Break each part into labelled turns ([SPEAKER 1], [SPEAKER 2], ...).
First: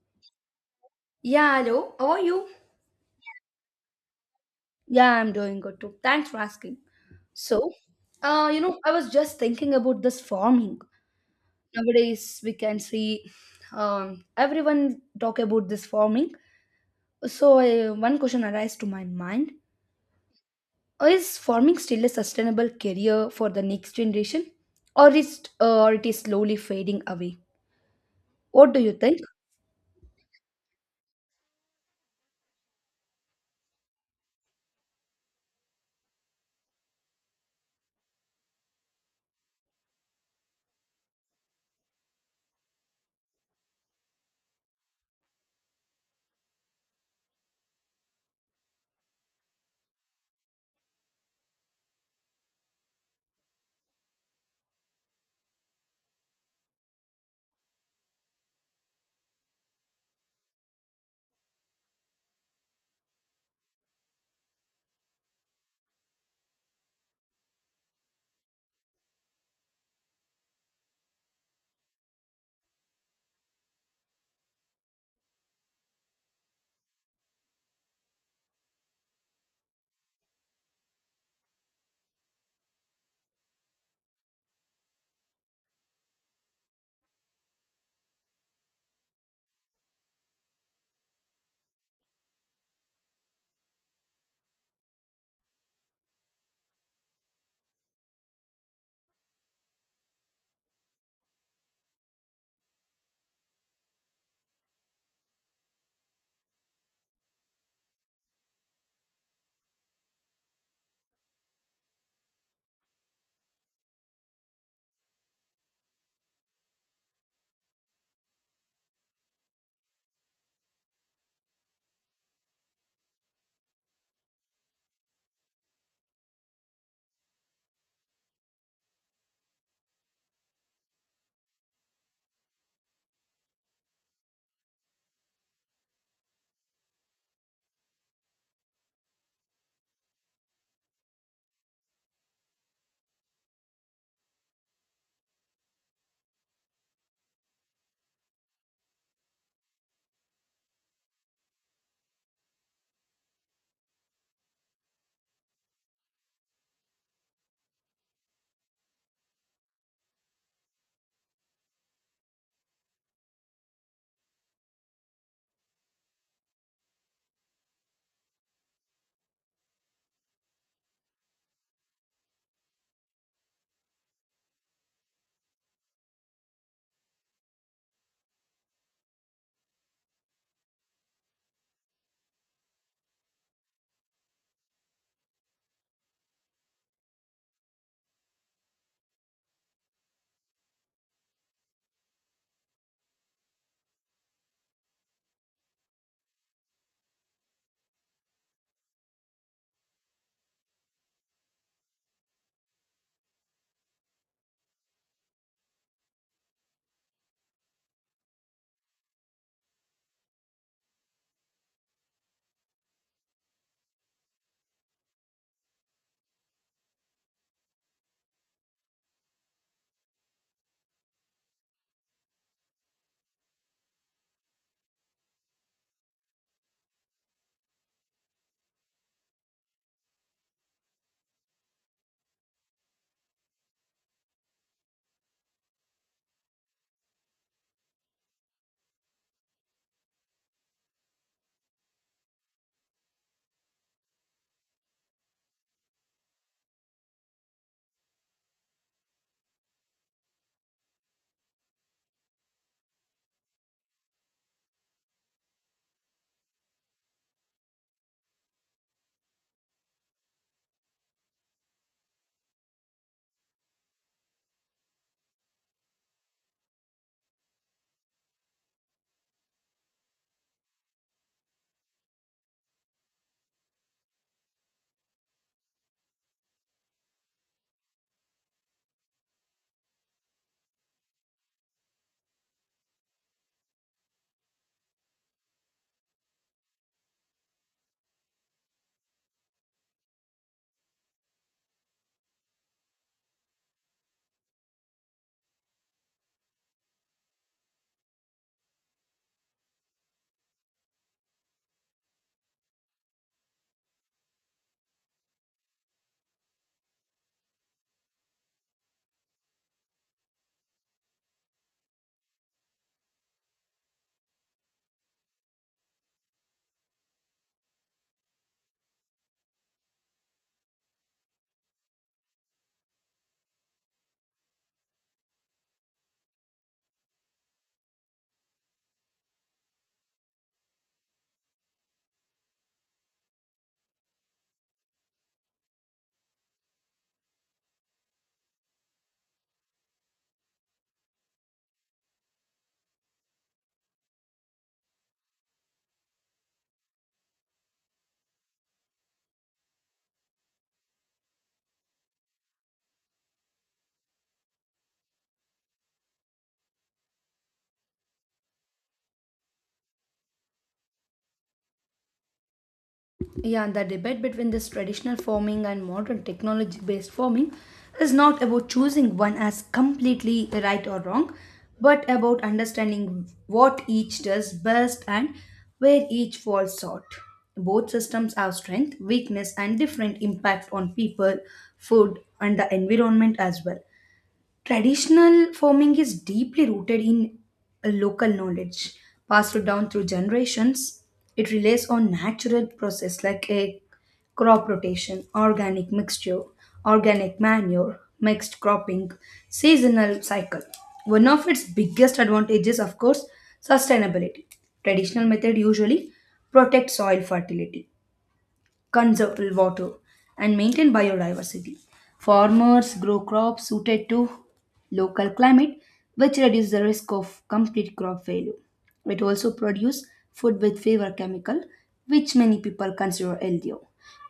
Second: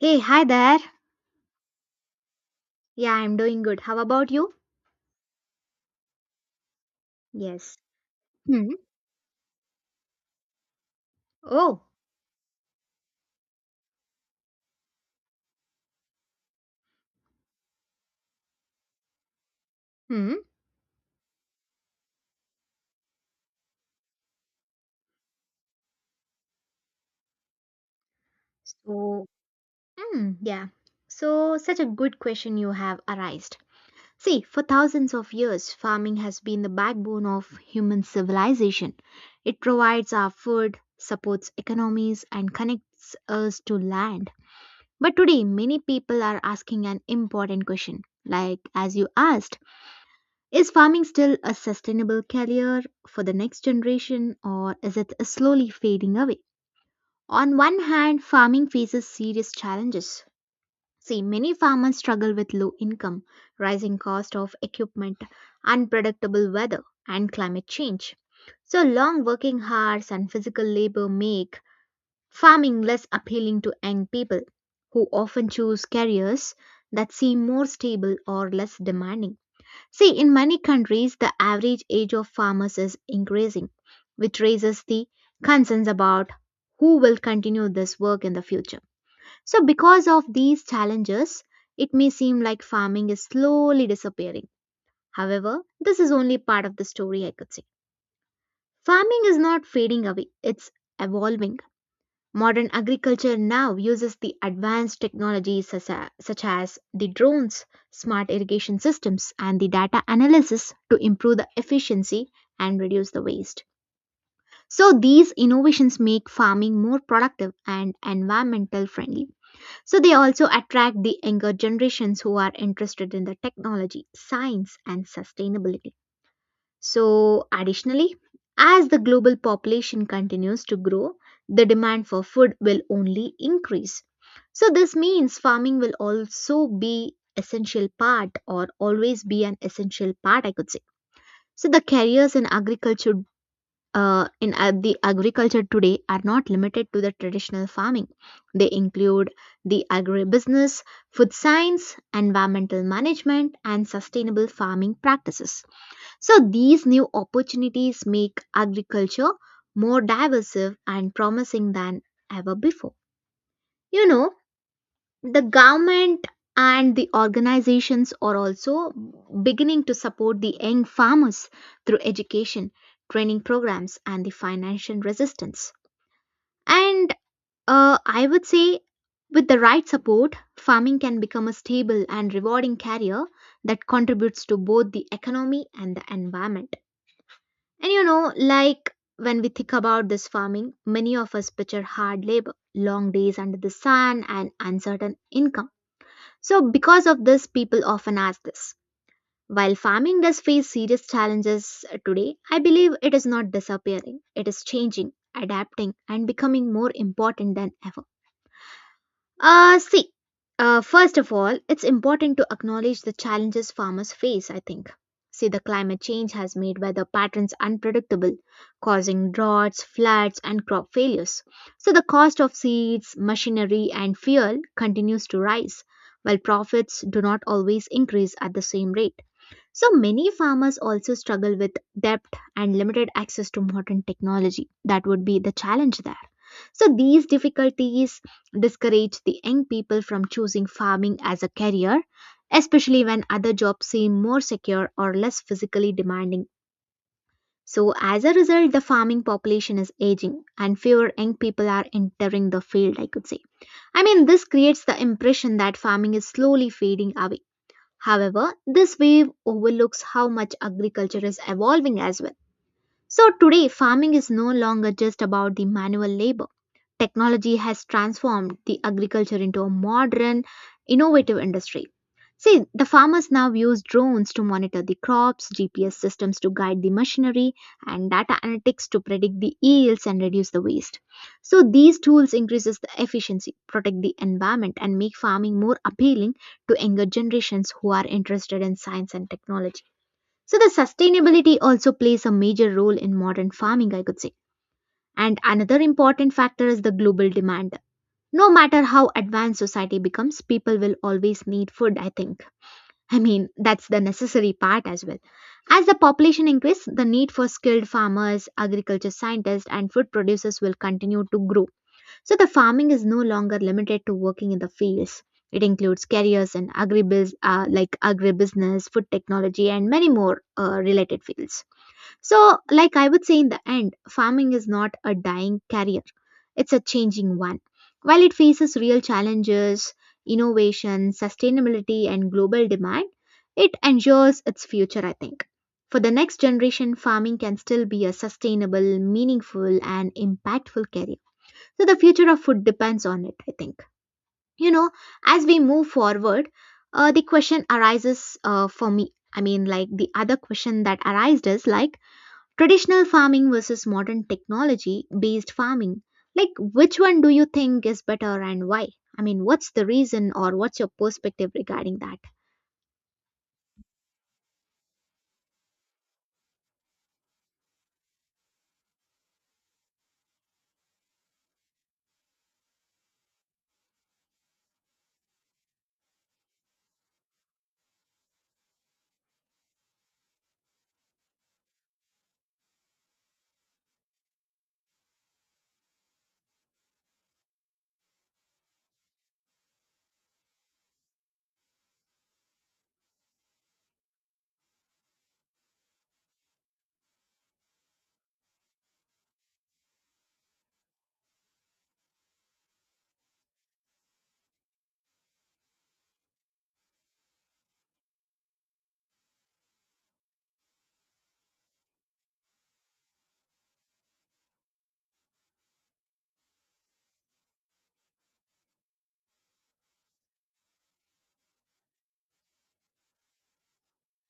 [SPEAKER 1] Hey, hi there.
[SPEAKER 2] Yeah, hello. How are you?
[SPEAKER 1] Yeah, I'm doing good. How about you?
[SPEAKER 2] Yeah, I'm doing good too. Thanks for asking. So,
[SPEAKER 1] Yes.
[SPEAKER 2] uh, you
[SPEAKER 1] Hmm.
[SPEAKER 2] know, I was just thinking about this farming.
[SPEAKER 1] Oh.
[SPEAKER 2] Nowadays, we can see everyone talk about this farming. So, one question arises to my mind:
[SPEAKER 1] Hmm.
[SPEAKER 2] is farming still a sustainable career for the next generation, or is or it is slowly fading away? What do you think?
[SPEAKER 1] So, hmm, yeah. So, such a good question you have arised. See, for thousands of years, farming has been the backbone of human civilization. It provides our food, supports economies, and connects us to land. But today, many people are asking an important question. Like, as you asked, is farming still a sustainable career for the next generation or is it slowly fading away? On one hand, farming faces serious challenges. See, many farmers struggle with low income, rising cost of equipment, unpredictable weather, and climate change. So, long working hours and physical labor make farming less appealing to young people who often choose careers that seem more stable or less demanding. See, in many countries, the average age of farmers is increasing, which raises the concerns about who will continue this work in the future. So, because of these challenges, it may seem like farming is slowly disappearing. However, this is only part of the story, I could say. Farming is not fading away, it's evolving. Modern agriculture now uses the advanced technologies such as the drones, smart irrigation systems, and the data analysis to improve the efficiency and reduce the waste. So, these innovations make farming more productive and environmental friendly. So, they also attract the younger generations who are interested in the technology, science, and sustainability. So, additionally, as the global population continues to grow, the demand for food will only increase. So, this means farming will also be essential part or always be an essential part, I could say. So, the careers in agriculture in the agriculture today are not limited to the traditional farming. They include the agribusiness, food science, environmental management, and sustainable farming practices. So these new opportunities make agriculture more diverse and promising than ever before. You know, the government and the organizations are also beginning to support the young farmers through education, training programs, and the financial resistance. And I would say, with the right support, farming can become a stable and rewarding career that contributes to both the economy and the environment. And you know, like when we think about this farming, many of us picture hard labor, long days under the sun, and uncertain income. So, because of this, people often ask this. While farming does face serious challenges today, I believe it is not disappearing, it is changing, adapting, and becoming more important than ever. See, first of all, it's important to acknowledge the challenges farmers face, I think. See, the climate change has made weather patterns unpredictable, causing droughts, floods, and crop failures. So, the cost of seeds, machinery, and fuel continues to rise, while profits do not always increase at the same rate. So, many farmers also struggle with debt and limited access to modern technology. That would be the challenge there. So these difficulties discourage the young people from choosing farming as a career, especially when other jobs seem more secure or less physically demanding. So as a result, the farming population is aging and fewer young people are entering the field, I could say. I mean, this creates the impression that farming is slowly fading away. However, this wave overlooks how much agriculture is evolving as well. So today, farming is no longer just about the manual labor. Technology has transformed the agriculture into a modern, innovative industry. See, the farmers now use drones to monitor the crops, GPS systems to guide the machinery, and data analytics to predict the yields and reduce the waste. So these tools increases the efficiency, protect the environment, and make farming more appealing to younger generations who are interested in science and technology. So the sustainability also plays a major role in modern farming, I could say. And another important factor is the global demand. No matter how advanced society becomes, people will always need food, I think. I mean, that's the necessary part as well. As the population increases, the need for skilled farmers, agriculture scientists, and food producers will continue to grow. So the farming is no longer limited to working in the fields. It includes careers in agribusiness, food technology, and many more related fields. So, like I would say in the end, farming is not a dying career, it's a changing one. While it faces real challenges, innovation, sustainability, and global demand, it ensures its future, I think. For the next generation, farming can still be a sustainable, meaningful, and impactful career. So, the future of food depends on it, I think. You know, as we move forward, the question arises for me. I mean, like the other question that arises, is like, traditional farming versus modern technology based farming. Like, which one do you think is better and why? I mean, what's the reason or what's your perspective regarding that?
[SPEAKER 2] Yeah, and the debate between this traditional farming and modern technology based farming is not about choosing one as completely right or wrong, but about understanding what each does best and where each falls short. Both systems have strength, weakness, and different impact on people, food, and the environment as well. Traditional farming is deeply rooted in a local knowledge passed down through generations. It relies on natural process like a crop rotation, organic mixture, organic manure, mixed cropping, seasonal cycle. One of its biggest advantages, of course, sustainability. Traditional method usually protect soil fertility, conserve water, and maintain biodiversity. Farmers grow crops suited to local climate, which reduces the risk of complete crop failure. It also produces food with fewer chemical, which many people consider healthier.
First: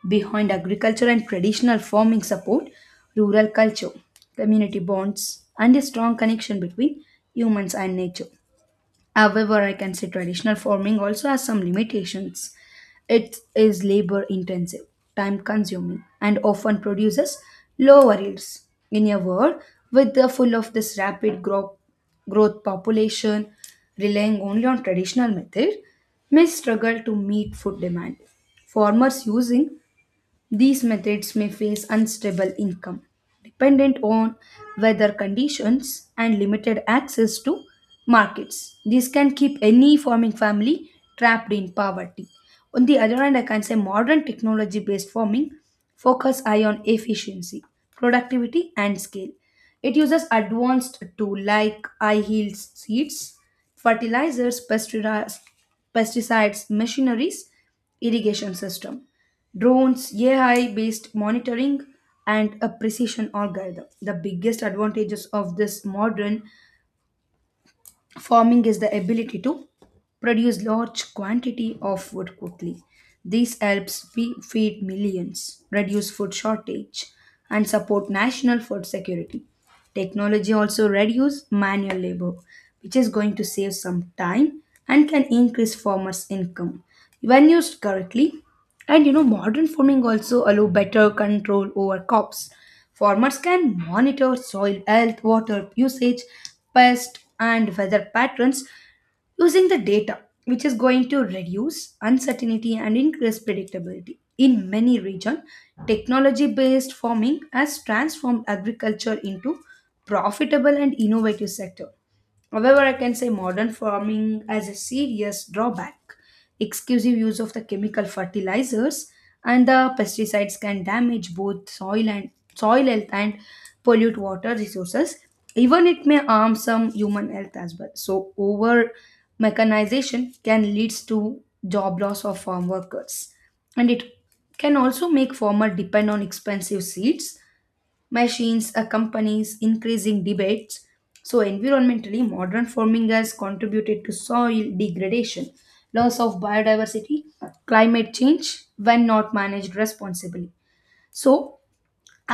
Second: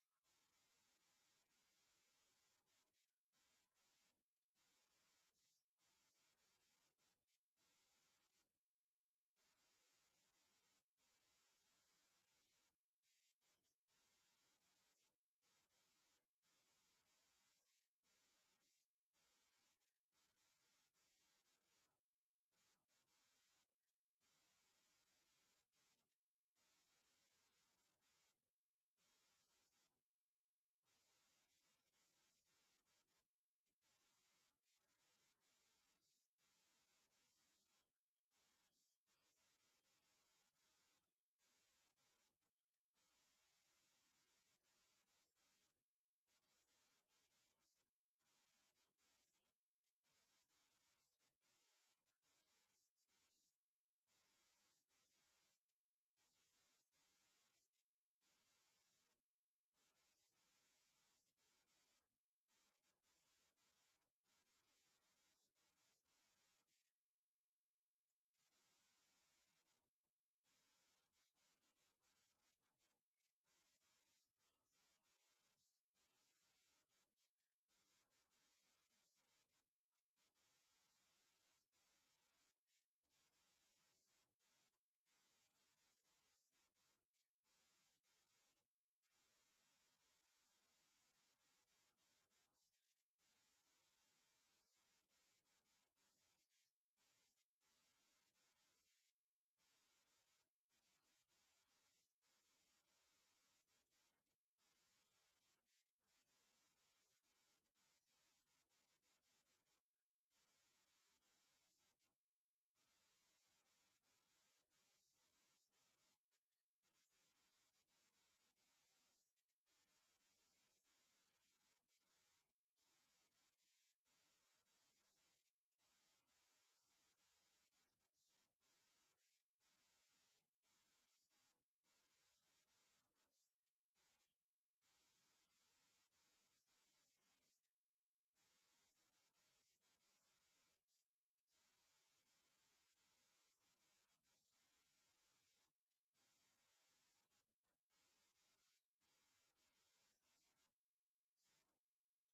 [SPEAKER 2] Behind agriculture and traditional farming support, rural culture, community bonds, and a strong connection between humans and nature. However, I can say traditional farming also has some limitations. It is labor intensive, time consuming, and often produces lower yields. In a world with the full of this growth population, relying only on traditional method may struggle to meet food demand. Farmers using these methods may face unstable income, dependent on weather conditions and limited access to markets. This can keep any farming family trapped in poverty. On the other hand, I can say modern technology based farming focus eye on efficiency, productivity and scale. It uses advanced tools like eye yields seeds, fertilizers, pesticides machineries, irrigation system, drones, AI-based monitoring, and a precision algorithm. The biggest advantages of this modern farming is the ability to produce large quantity of food quickly. This helps feed millions, reduce food shortage, and support national food security. Technology also reduces manual labor, which is going to save some time and can increase farmers' income when used correctly. And you know, modern farming also allow better control over crops. Farmers can monitor soil health, water usage, pest and weather patterns using the data, which is going to reduce uncertainty and increase predictability. In many regions, technology based farming has transformed agriculture into profitable and innovative sector. However, I can say modern farming has a serious drawback. Exclusive use of the chemical fertilizers and the pesticides can damage both soil health and pollute water resources. Even it may harm some human health as well. So over mechanization can leads to job loss of farm workers. And it can also make farmer depend on expensive seeds, machines, accompanies increasing debates. So environmentally modern farming has contributed to soil degradation, loss of biodiversity, climate change when not managed responsibly. So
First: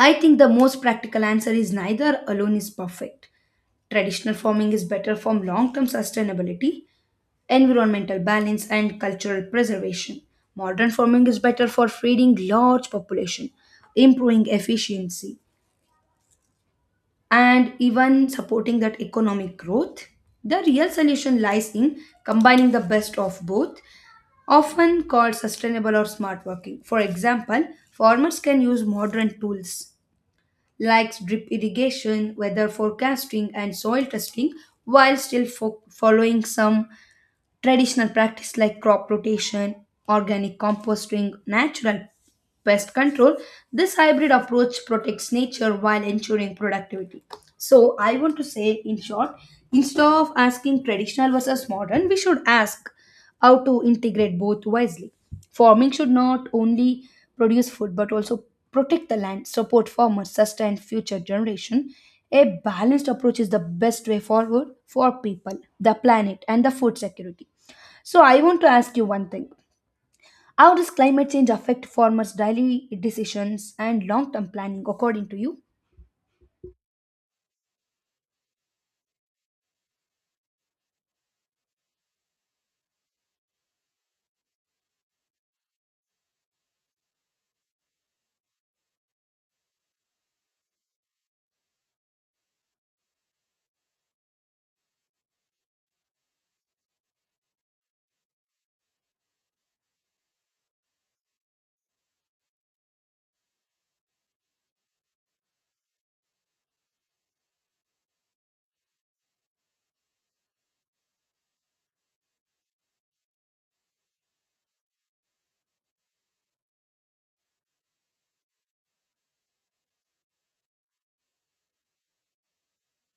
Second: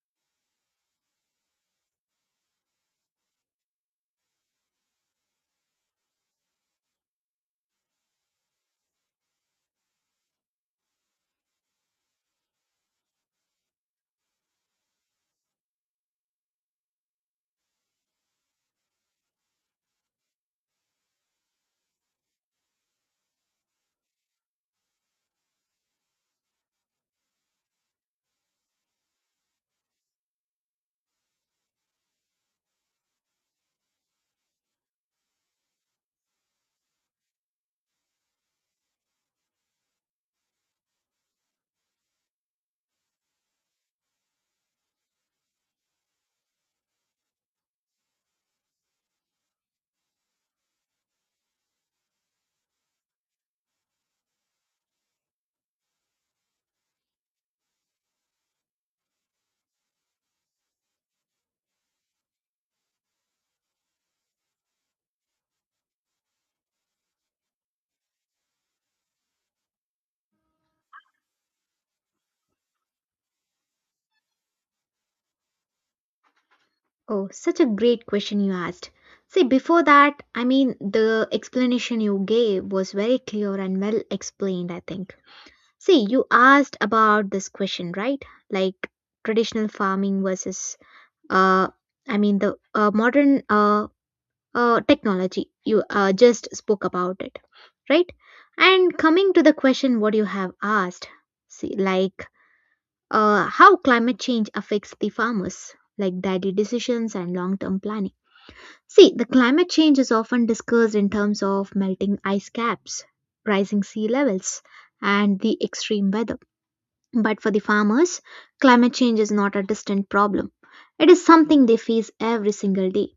[SPEAKER 2] I think the most practical answer is neither alone is perfect. Traditional farming is better for long term sustainability, environmental balance and cultural preservation. Modern farming is better for feeding large population, improving efficiency, and even supporting that economic growth. The real solution lies in combining the best of both, often called sustainable or smart working. For example, farmers can use modern tools like drip irrigation, weather forecasting, and soil testing while still following some traditional practice like crop rotation, organic composting, natural pest control. This hybrid approach protects nature while ensuring productivity. So, I want to say in short, instead of asking traditional versus modern, we should ask how to integrate both wisely. Farming should not only produce food but also protect the land, support farmers, sustain future generation. A balanced approach is the best way forward for people, the planet, and the food security. So I want to ask you one thing. How does climate change affect farmers' daily decisions and long-term planning according to you?
[SPEAKER 1] Oh, such a great question you asked. See, before that, I mean, the explanation you gave was very clear and well explained, I think. See, you asked about this question, right? Like traditional farming versus, uh, I mean, the modern technology you just spoke about it, right? And coming to the question what you have asked, see, like how climate change affects the farmers, like daily decisions and long term planning. See, the climate change is often discussed in terms of melting ice caps, rising sea levels, and the extreme weather, but for the farmers, climate change is not a distant problem, it is something they face every single day.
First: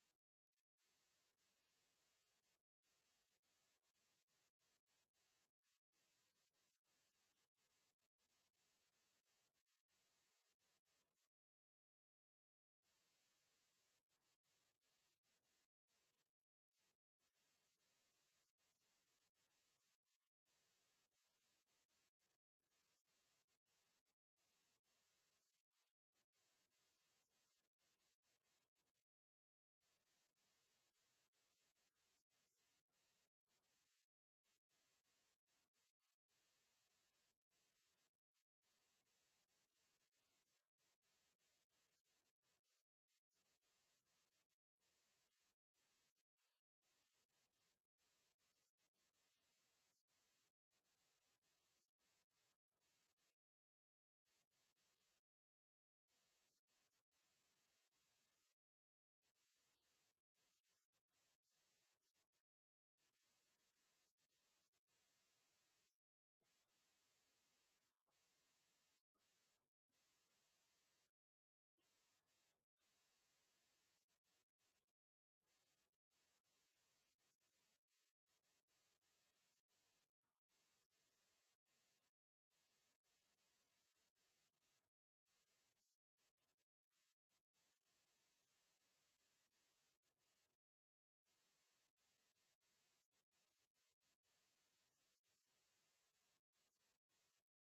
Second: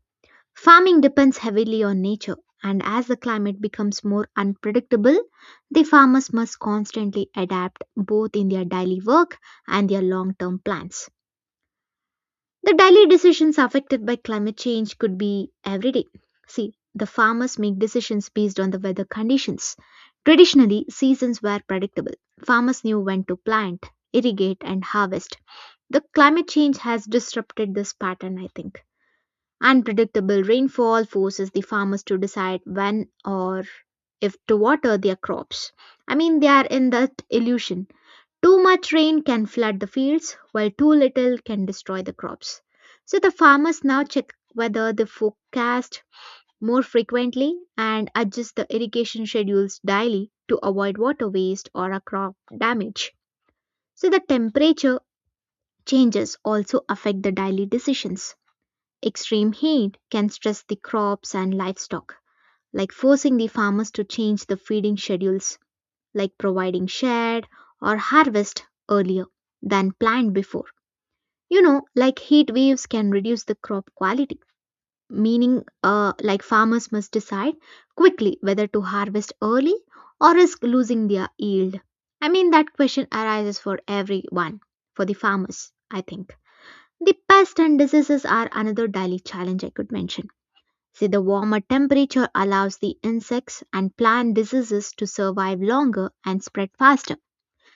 [SPEAKER 1] Farming depends heavily on nature, and as the climate becomes more unpredictable, the farmers must constantly adapt both in their daily work and their long term plans. The daily decisions affected by climate change could be everyday. See, the farmers make decisions based on the weather conditions. Traditionally, seasons were predictable. Farmers knew when to plant, irrigate, and harvest. The climate change has disrupted this pattern, I think. Unpredictable rainfall forces the farmers to decide when or if to water their crops. I mean, they are in that illusion. Too much rain can flood the fields, while too little can destroy the crops. So the farmers now check whether the forecast more frequently and adjust the irrigation schedules daily to avoid water waste or a crop damage. So the temperature changes also affect the daily decisions. Extreme heat can stress the crops and livestock, like forcing the farmers to change the feeding schedules, like providing shade or harvest earlier than planned before. You know, like heat waves can reduce the crop quality, meaning, like farmers must decide quickly whether to harvest early or risk losing their yield. I mean, that question arises for everyone, for the farmers, I think. The pest and diseases are another daily challenge I could mention. See, the warmer temperature allows the insects and plant diseases to survive longer and spread faster.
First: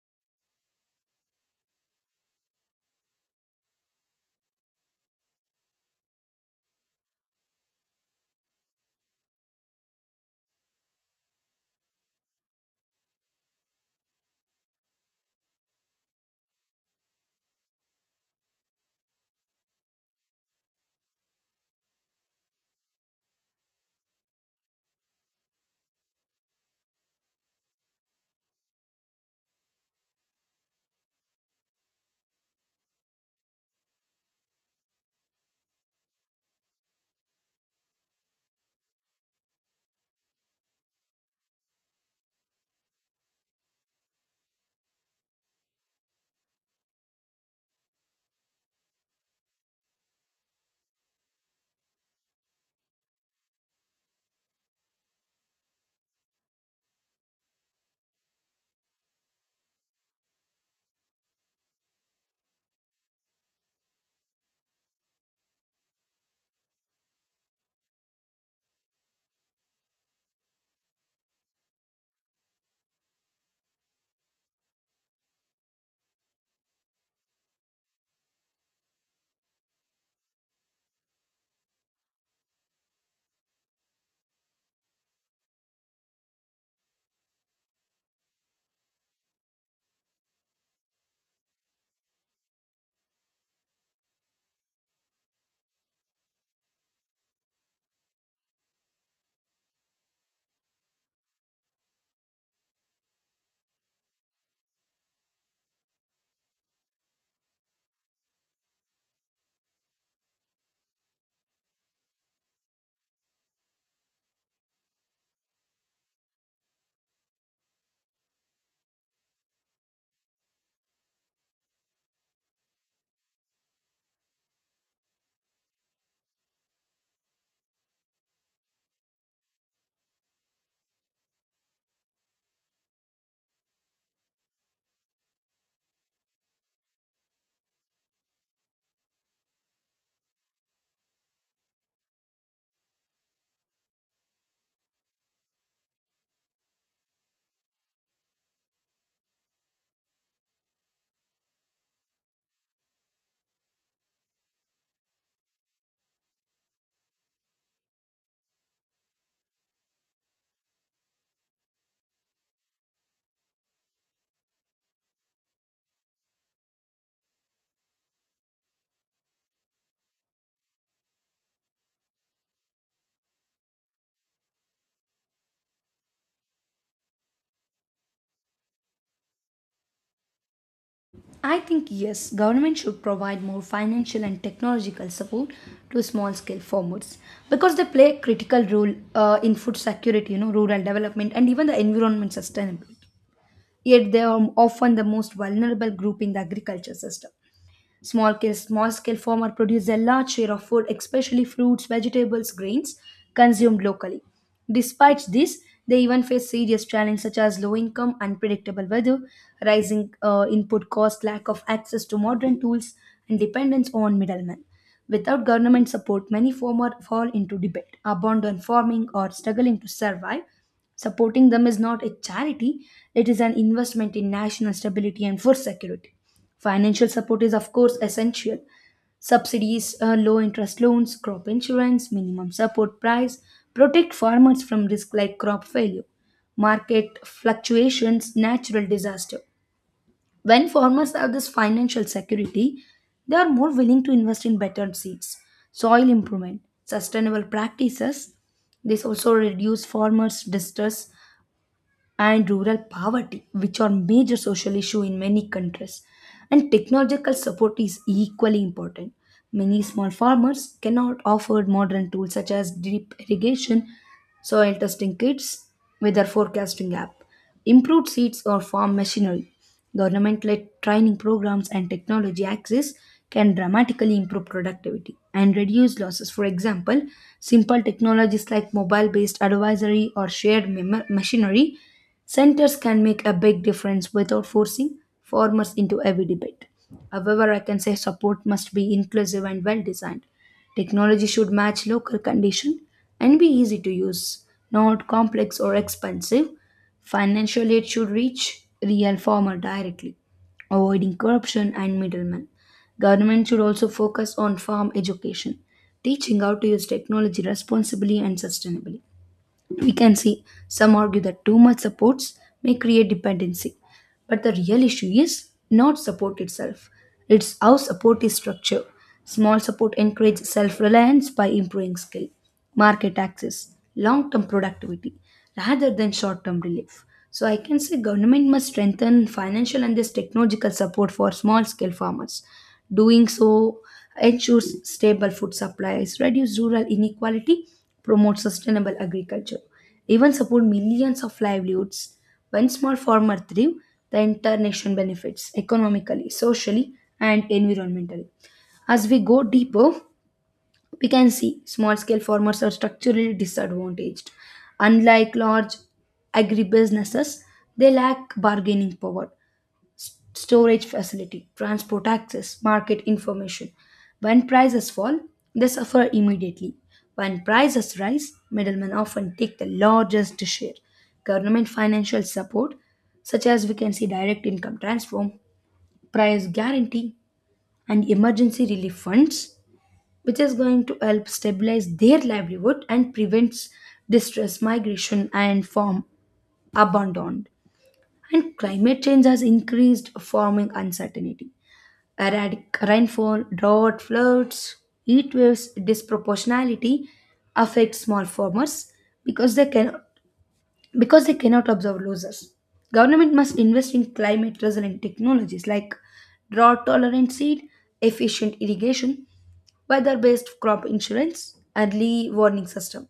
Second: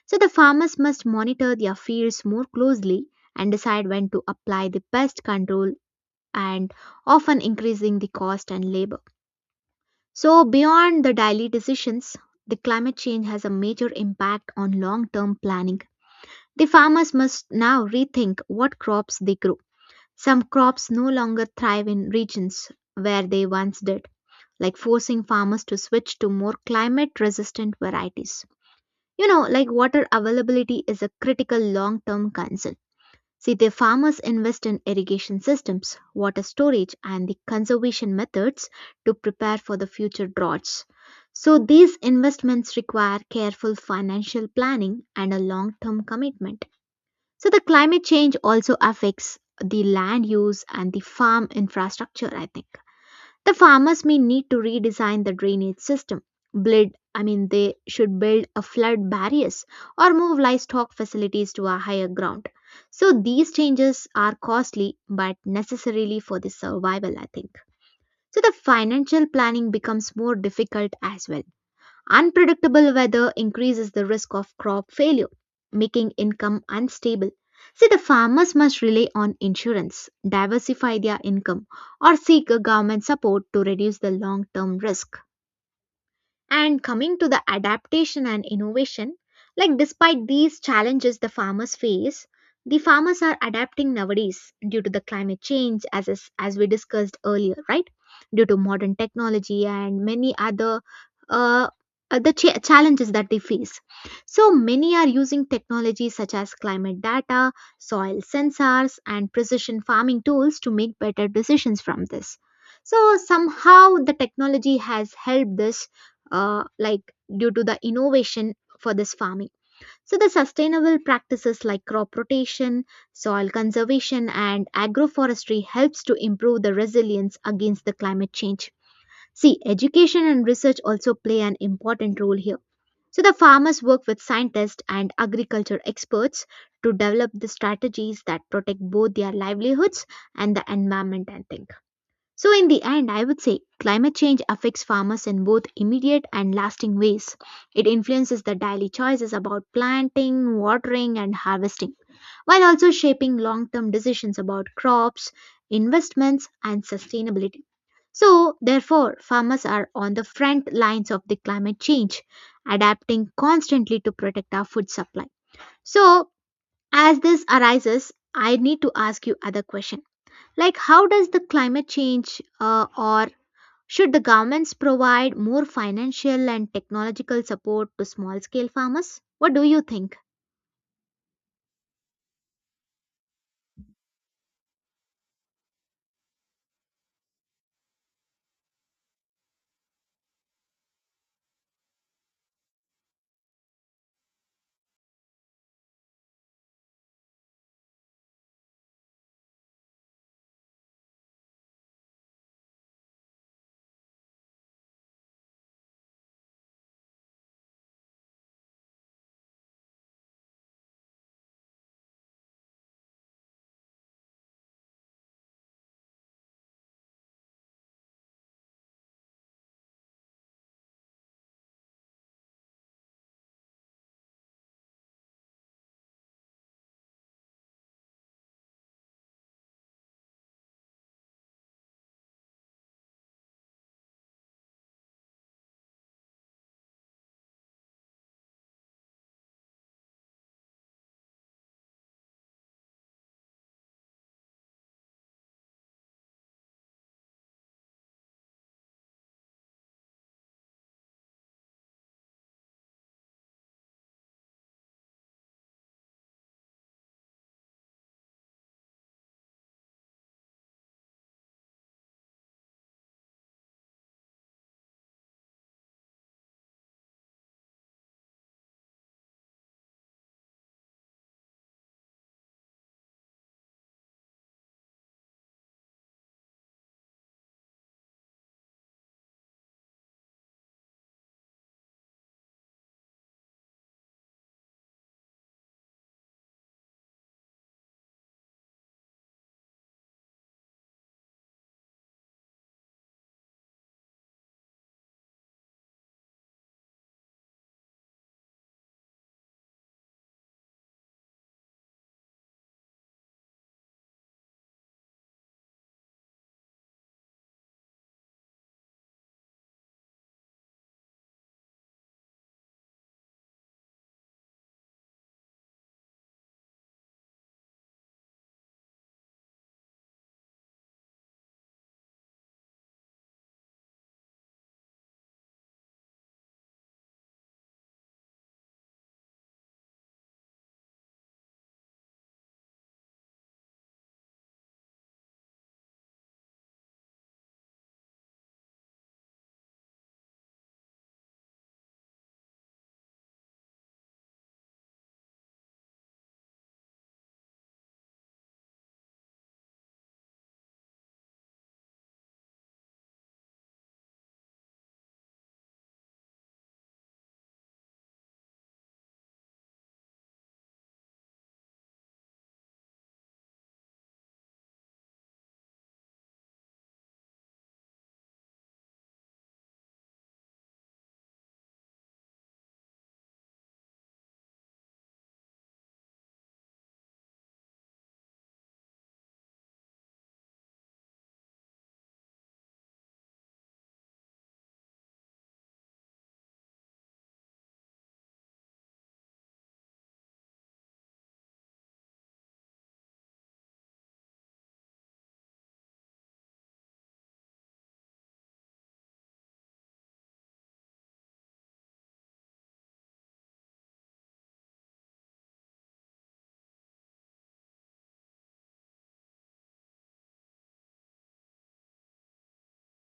[SPEAKER 1] So, the farmers must monitor their fields more closely and decide when to apply the pest control and often increasing the cost and labor. So, beyond the daily decisions, the climate change has a major impact on long term planning. The farmers must now rethink what crops they grow. Some crops no longer thrive in regions where they once did, like forcing farmers to switch to more climate resistant varieties. You know, like water availability is a critical long term concern. See, the farmers invest in irrigation systems, water storage, and the conservation methods to prepare for the future droughts. So, these investments require careful financial planning and a long term commitment. So, the climate change also affects the land use and the farm infrastructure, I think. The farmers may need to redesign the drainage system. I mean, they should build a flood barriers or move livestock facilities to a higher ground. So these changes are costly but necessarily for the survival, I think. So the financial planning becomes more difficult as well. Unpredictable weather increases the risk of crop failure, making income unstable. See, the farmers must rely on insurance, diversify their income, or seek a government support to reduce the long term risk. And coming to the adaptation and innovation, like despite these challenges the farmers face, the farmers are adapting nowadays due to the climate change, as we discussed earlier, right? Due to modern technology and many other uh, challenges that they face. So many are using technologies such as climate data, soil sensors, and precision farming tools to make better decisions from this. So somehow the technology has helped this, uh, like due to the innovation for this farming. So the sustainable practices like crop rotation, soil conservation and agroforestry helps to improve the resilience against the climate change. See, education and research also play an important role here. So the farmers work with scientists and agriculture experts to develop the strategies that protect both their livelihoods and the environment and things. So, in the end, I would say climate change affects farmers in both immediate and lasting ways. It influences their daily choices about planting, watering, and harvesting, while also shaping long term decisions about crops, investments, and sustainability. So, therefore, farmers are on the front lines of the climate change, adapting constantly to protect our food supply. So, as this arises, I need to ask you other question like how does the climate change or should the governments provide more financial and technological support to small scale farmers? What do you think?
[SPEAKER 2] I think yes, government should provide more financial and technological support to small scale farmers because they play a critical role in food security, you know, rural development and even the environment sustainability. Yet they are often the most vulnerable group in the agriculture system. Small scale farmer produces a large share of food, especially fruits, vegetables, grains, consumed locally. Despite this, they even face serious challenges such as low income, unpredictable weather, rising input costs, lack of access to modern tools, and dependence on middlemen. Without government support, many farmers fall into debt, abandon farming, or struggling to survive. Supporting them is not a charity, it is an investment in national stability and food security. Financial support is, of course, essential. Subsidies, low interest loans, crop insurance, minimum support price protect farmers from risk like crop failure, market fluctuations, natural disaster. When farmers have this financial security, they are more willing to invest in better seeds, soil improvement, sustainable practices. This also reduce farmers' distress and rural poverty, which are major social issues in many countries. And technological support is equally important. Many small farmers cannot afford modern tools such as drip irrigation, soil testing kits, weather forecasting app, improved seeds, or farm machinery. Government led training programs and technology access can dramatically improve productivity and reduce losses. For example, simple technologies like mobile based advisory or shared machinery centers can make a big difference without forcing farmers into every debate. However, I can say support must be inclusive and well designed. Technology should match local condition and be easy to use, not complex or expensive. Financial aid should reach real farmer directly, avoiding corruption and middlemen. Government should also focus on farm education, teaching how to use technology responsibly and sustainably. We can see some argue that too much supports may create dependency. But the real issue is not support itself, it's how support is structured. Small support encourages self reliance by improving skill, market access, long term productivity rather than short term relief. So I can say government must strengthen financial and this technological support for small scale farmers. Doing so ensures stable food supplies, reduces rural inequality, promotes sustainable agriculture, even support millions of livelihoods. When small farmer thrive, the entire nation benefits economically, socially, and environmentally. As we go deeper, we can see small scale farmers are structurally disadvantaged. Unlike large agribusinesses, they lack bargaining power, storage facility, transport access, market information. When prices fall, they suffer immediately. When prices rise, middlemen often take the largest share. Government financial support, such as we can see direct income transfer, price guarantee, and emergency relief funds, which is going to help stabilize their livelihood and prevents distress, migration, and farm abandoned. And climate change has increased farming uncertainty, erratic rainfall, drought, floods, heat waves, disproportionality affect small farmers because they can because they cannot absorb losses. Government must invest in climate resilient technologies like drought tolerant seed, efficient irrigation, weather based crop insurance, early warning system.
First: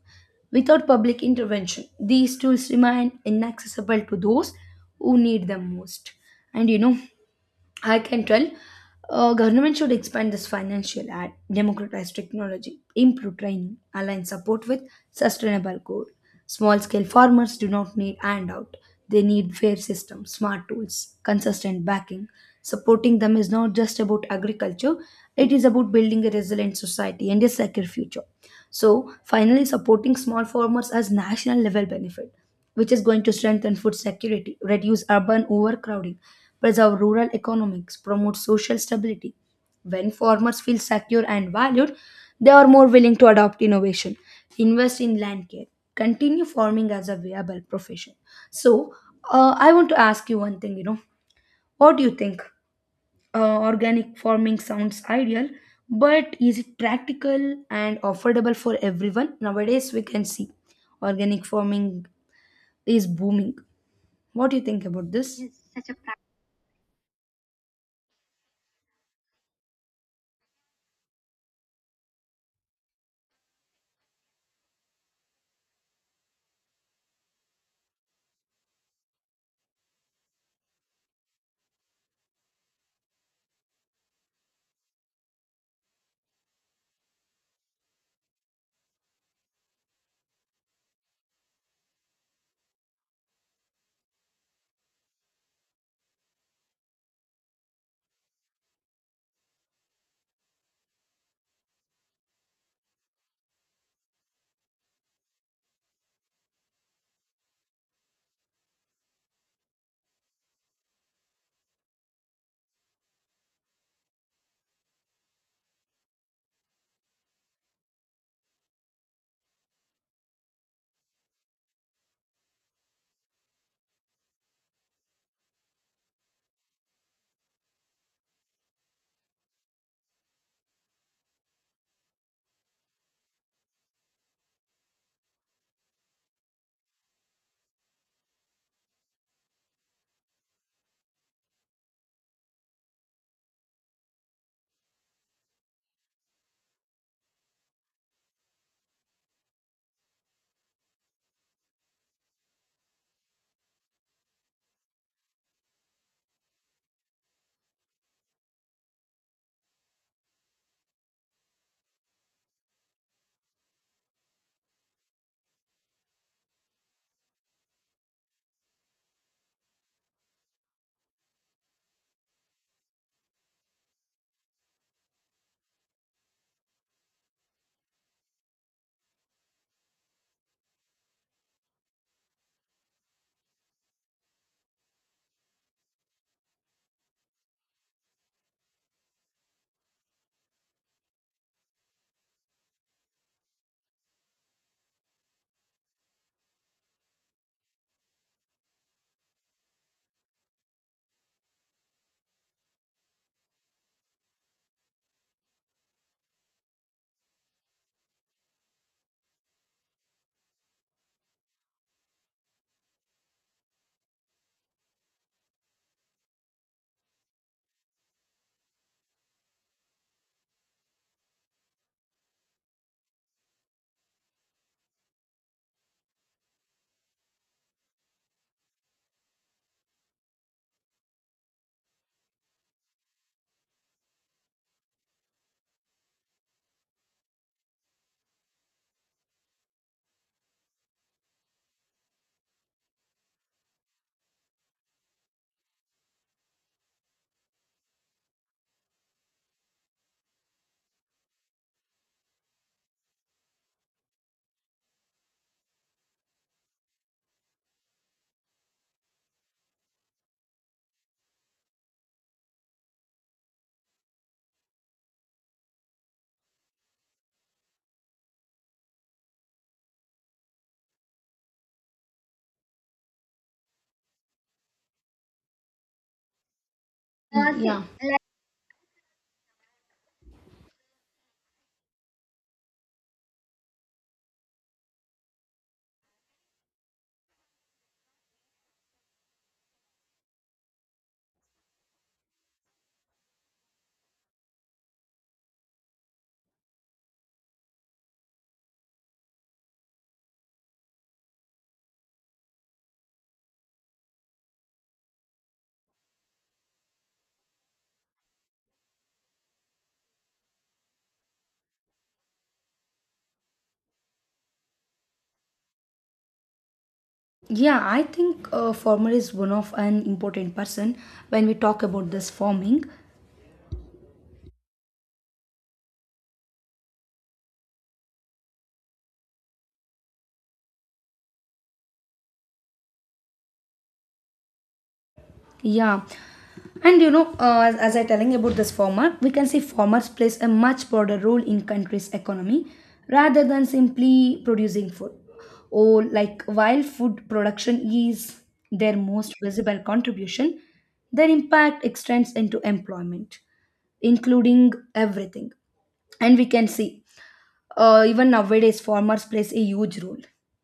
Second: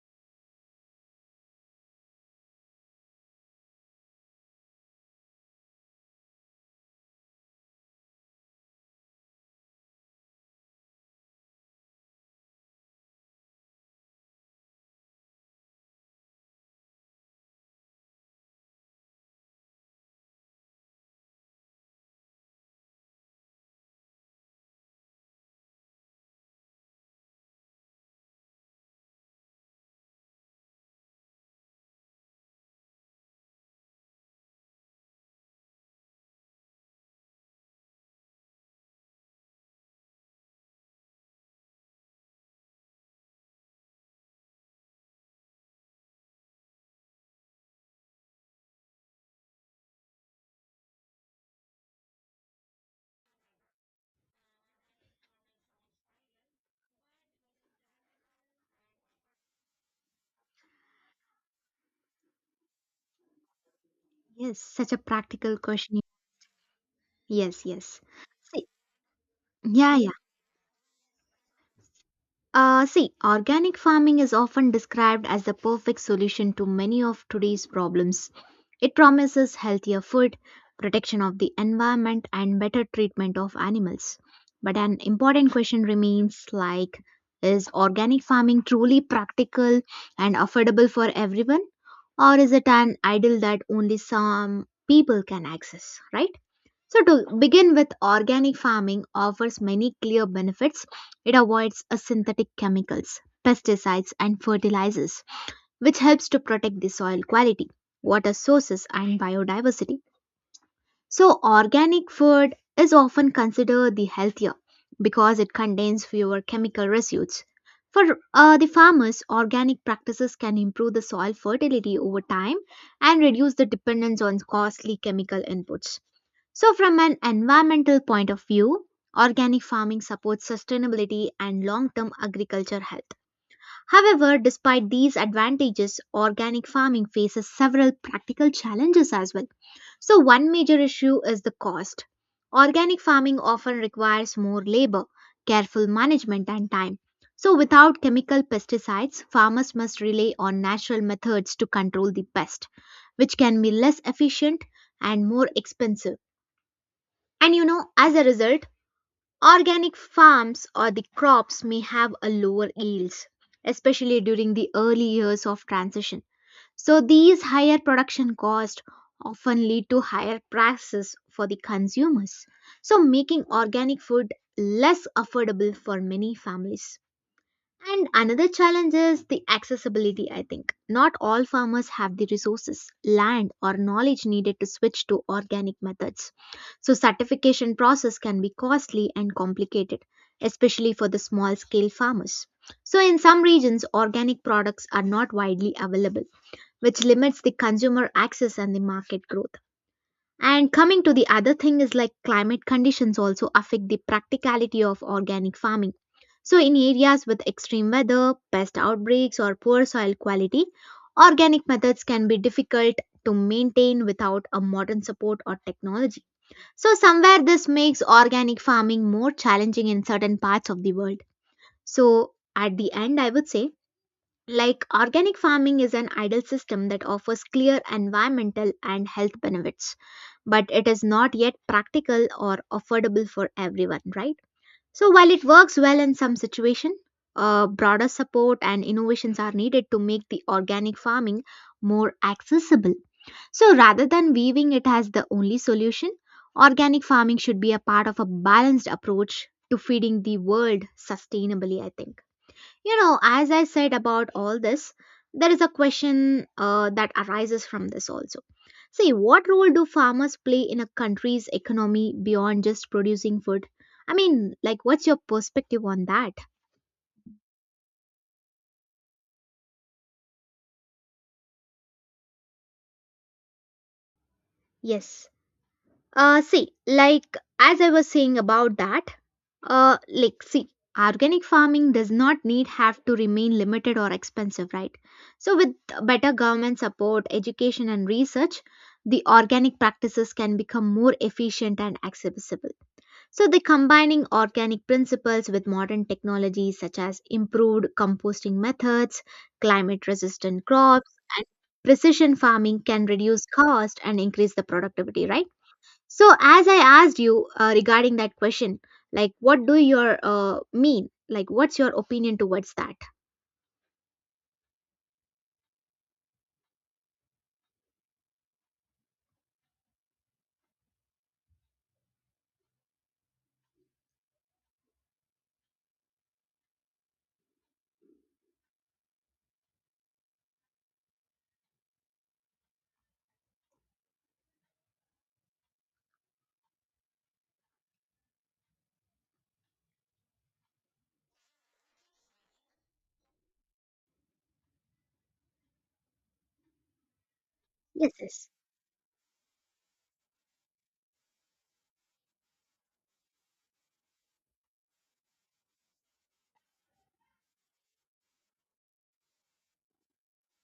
[SPEAKER 2] Without public intervention, these tools remain inaccessible to those who need them most. And you know, I can tell government should expand this financial aid, democratize technology, improve training, align support with sustainable goal. Small scale farmers do not need handout. They need fair systems, smart tools, consistent backing. Supporting them is not just about agriculture, it is about building a resilient society and a secure future. So, finally, supporting small farmers as national level benefit, which is going to strengthen food security, reduce urban overcrowding, preserve rural economics, promote social stability. When farmers feel secure and valued, they are more willing to adopt innovation, invest in land care, continue farming as a viable profession. So, I want to ask you one thing, you know, what do you think? Organic farming sounds ideal, but is it practical and affordable for everyone? Nowadays, we can see organic farming is booming. What do
[SPEAKER 1] Yes,
[SPEAKER 2] you think
[SPEAKER 1] such a
[SPEAKER 2] about this?
[SPEAKER 1] practical
[SPEAKER 2] Yes.
[SPEAKER 1] question. Yes, yes. See, yeah, yeah. See, organic farming is often described as the perfect solution to many of today's problems. It promises healthier food, protection of the environment, and better treatment of animals. But an important question remains like, is organic farming truly practical and affordable for everyone? Or is it an ideal that only some people can access, right? So, to begin with, organic farming offers many clear benefits. It avoids synthetic chemicals, pesticides, and fertilizers, which helps to protect the soil quality, water sources, and biodiversity. So, organic food is often considered the healthier because it contains fewer chemical residues. For the farmers, organic practices can improve the soil fertility over time and reduce the dependence on costly chemical inputs. So, from an environmental point of view, organic farming supports sustainability and long term agriculture health. However, despite these advantages, organic farming faces several practical challenges as well. So, one major issue is the cost. Organic farming often requires more labor, careful management, and time. So, without chemical pesticides, farmers must rely on natural methods to control the pest, which can be less efficient and more expensive. And you know, as a result, organic farms or the crops may have a lower yields, especially during the early years of transition. So these higher production costs often lead to higher prices for the consumers, so making organic food less affordable for many families. And another challenge is the accessibility, I think. Not all farmers have the resources, land, or knowledge needed to switch to organic methods. So certification process can be costly and complicated, especially for the small scale farmers. So in some regions, organic products are not widely available, which limits the consumer access and the market growth. And coming to the other thing is like climate conditions also affect the practicality of organic farming. So, in areas with extreme weather, pest outbreaks, or poor soil quality, organic methods can be difficult to maintain without a modern support or technology. So, somewhere this makes organic farming more challenging in certain parts of the world. So, at the end, I would say like organic farming is an ideal system that offers clear environmental and health benefits, but it is not yet practical or affordable for everyone, right? So while it works well in some situations, broader support and innovations are needed to make the organic farming more accessible. So rather than viewing it as the only solution, organic farming should be a part of a balanced approach to feeding the world sustainably, I think. You know, as I said about all this, there is a question that arises from this also. See, what role do farmers play in a country's economy beyond just producing food? I mean, like, what's your perspective on that? Yes. See, like
[SPEAKER 2] Mm,
[SPEAKER 1] as
[SPEAKER 2] yeah,
[SPEAKER 1] I was saying about that, like see, organic farming does not need have to remain limited or expensive, right? So with better government support, education and research, the organic practices can become more efficient and accessible. So the combining organic principles with modern technologies such as improved composting methods, climate resistant crops and precision farming can reduce cost and increase the productivity, right? So, as I asked you regarding that question, like, what do your mean? Like, what's your opinion towards that?
[SPEAKER 2] yeah, I think a farmer is one of an important person when we talk about this farming. Yeah. And you know, as I telling about this farmer, we can see farmers plays a much broader role in country's economy rather than simply producing food. Or like while food production
[SPEAKER 1] Yes,
[SPEAKER 2] is
[SPEAKER 1] yes,
[SPEAKER 2] their most visible contribution, their impact extends into employment, including everything. And we can see even nowadays, farmers plays a huge role.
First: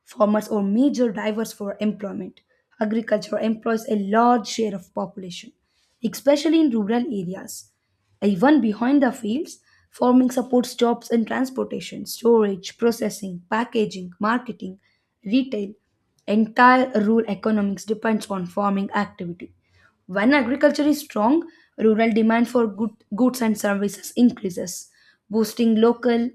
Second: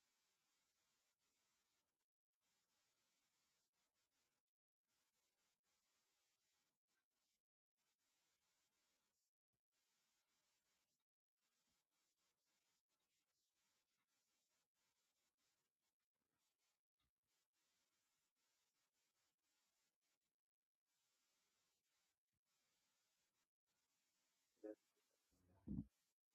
[SPEAKER 2] Farmers are major drivers for employment. Agriculture employs a large share of population, especially in rural areas. Even behind the fields, farming supports jobs in transportation, storage, processing, packaging, marketing, retail. Entire rural economics depends on farming activity. When agriculture is strong, rural demand for good, goods and services increases, boosting local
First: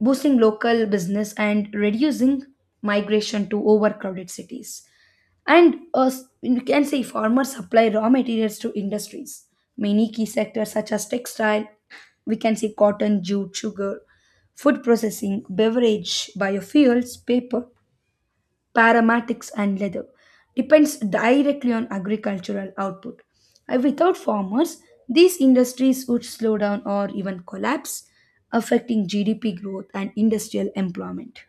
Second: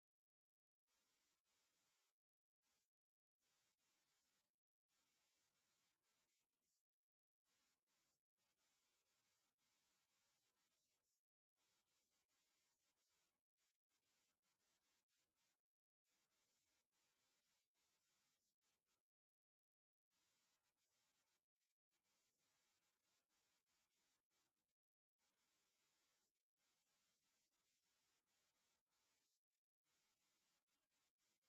[SPEAKER 2] boosting local business and reducing migration to overcrowded cities. And you can say farmers supply raw materials to industries. Many key sectors such as textile, we can say cotton, jute, sugar, food processing, beverage, biofuels, paper, paramatics, and leather, depends directly on agricultural output. And without farmers, these industries would slow down or even collapse, affecting GDP growth and industrial employment.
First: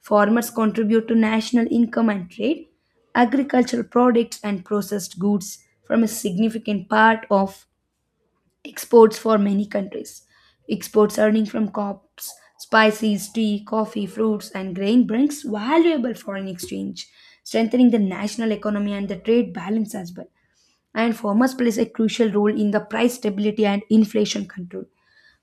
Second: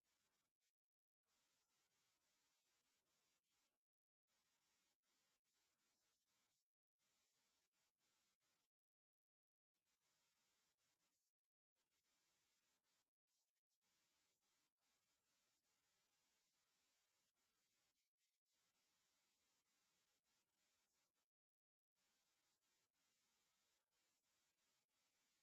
[SPEAKER 2] Farmers contribute to national income and trade. Agricultural products and processed goods form a significant part of exports for many countries. Exports earning from crops, spices, tea, coffee, fruits, and grain brings valuable foreign exchange, strengthening the national economy and the trade balance as well. And farmers plays a crucial role in the price stability and inflation control.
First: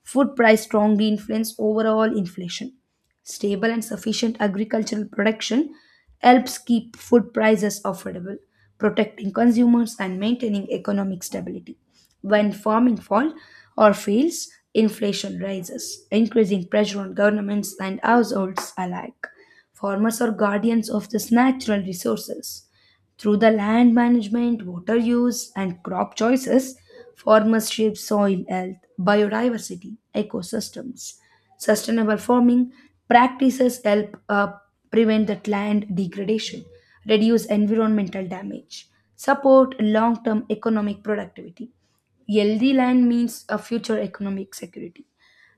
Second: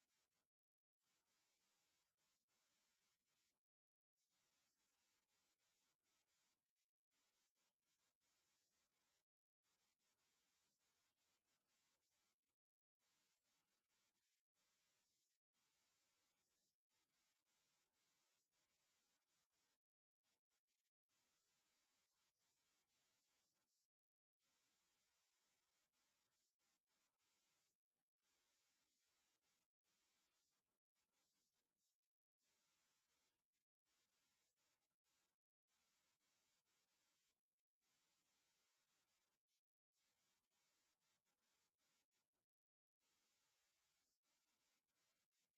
[SPEAKER 2] Food price strongly influence overall inflation. Stable and sufficient agricultural production helps keep food prices affordable, protecting consumers and maintaining economic stability. When farming falls or fails, inflation rises, increasing pressure on governments and households alike. Farmers are guardians of these natural resources. Through the land management, water use, and crop choices, farmers shape soil health, biodiversity, ecosystems. Sustainable farming practices help prevent that land degradation, reduce environmental damage, support long term economic productivity. Healthy land means a future economic security.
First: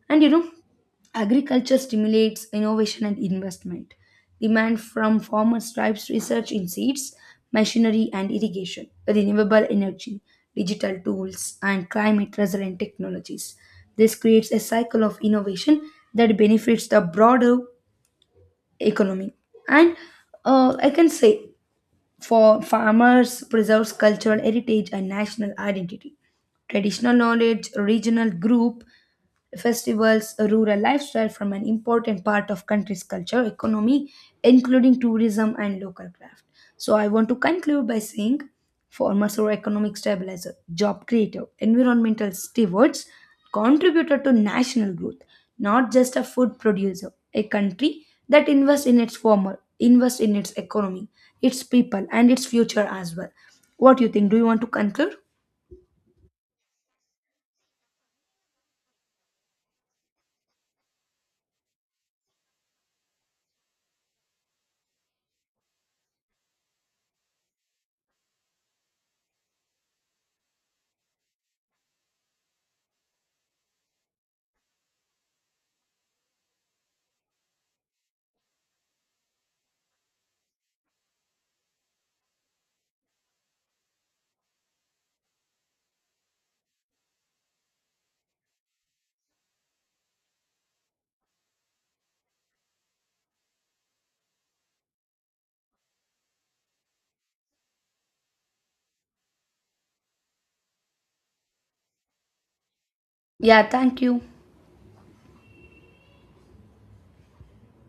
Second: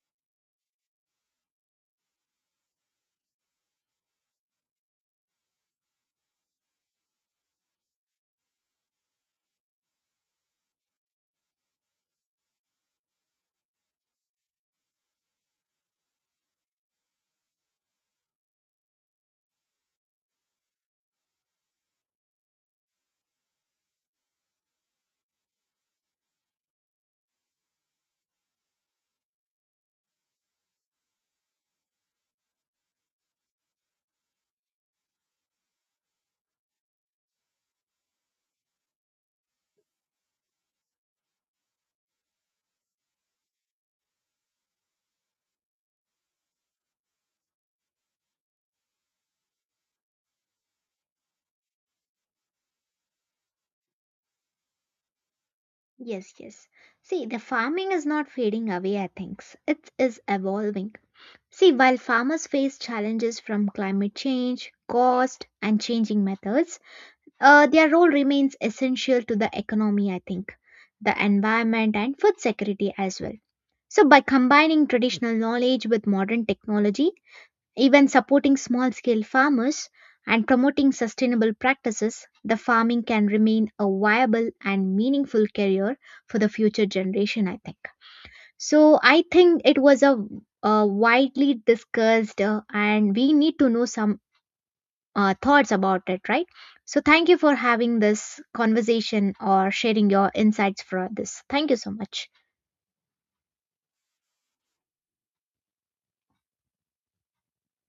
[SPEAKER 2] And you know, agriculture stimulates innovation and investment. Demand from farmers drives research in seeds, machinery and irrigation, renewable energy, digital tools, and climate resilient technologies. This creates a cycle of innovation that benefits the broader economy. And I can say for farmers preserves cultural heritage and national identity, traditional knowledge, regional group, festivals, a rural lifestyle from an important part of country's culture, economy, including tourism and local craft. So I want to conclude by saying farmers are economic stabilizer, job creator, environmental stewards, contributor to national growth, not just a food producer. A country that invests in its farmer, invests in its economy, its people, and its future as well. What do you think? Do you want to conclude?
[SPEAKER 1] yes, yes. See, the farming is not fading away, I think. It is evolving. See, while farmers face challenges from climate change, cost, and changing methods, their role remains essential to the economy, I think, the environment, and food security as well. So, by combining traditional knowledge with modern technology, even supporting small scale farmers and promoting sustainable practices, the farming can remain a viable and meaningful career for the future generation, I think. So, I think it was a, widely discussed, and we need to know some thoughts about it, right? So, thank you for having this conversation or sharing your insights for this. Thank you so much.
[SPEAKER 2] Yeah, thank you.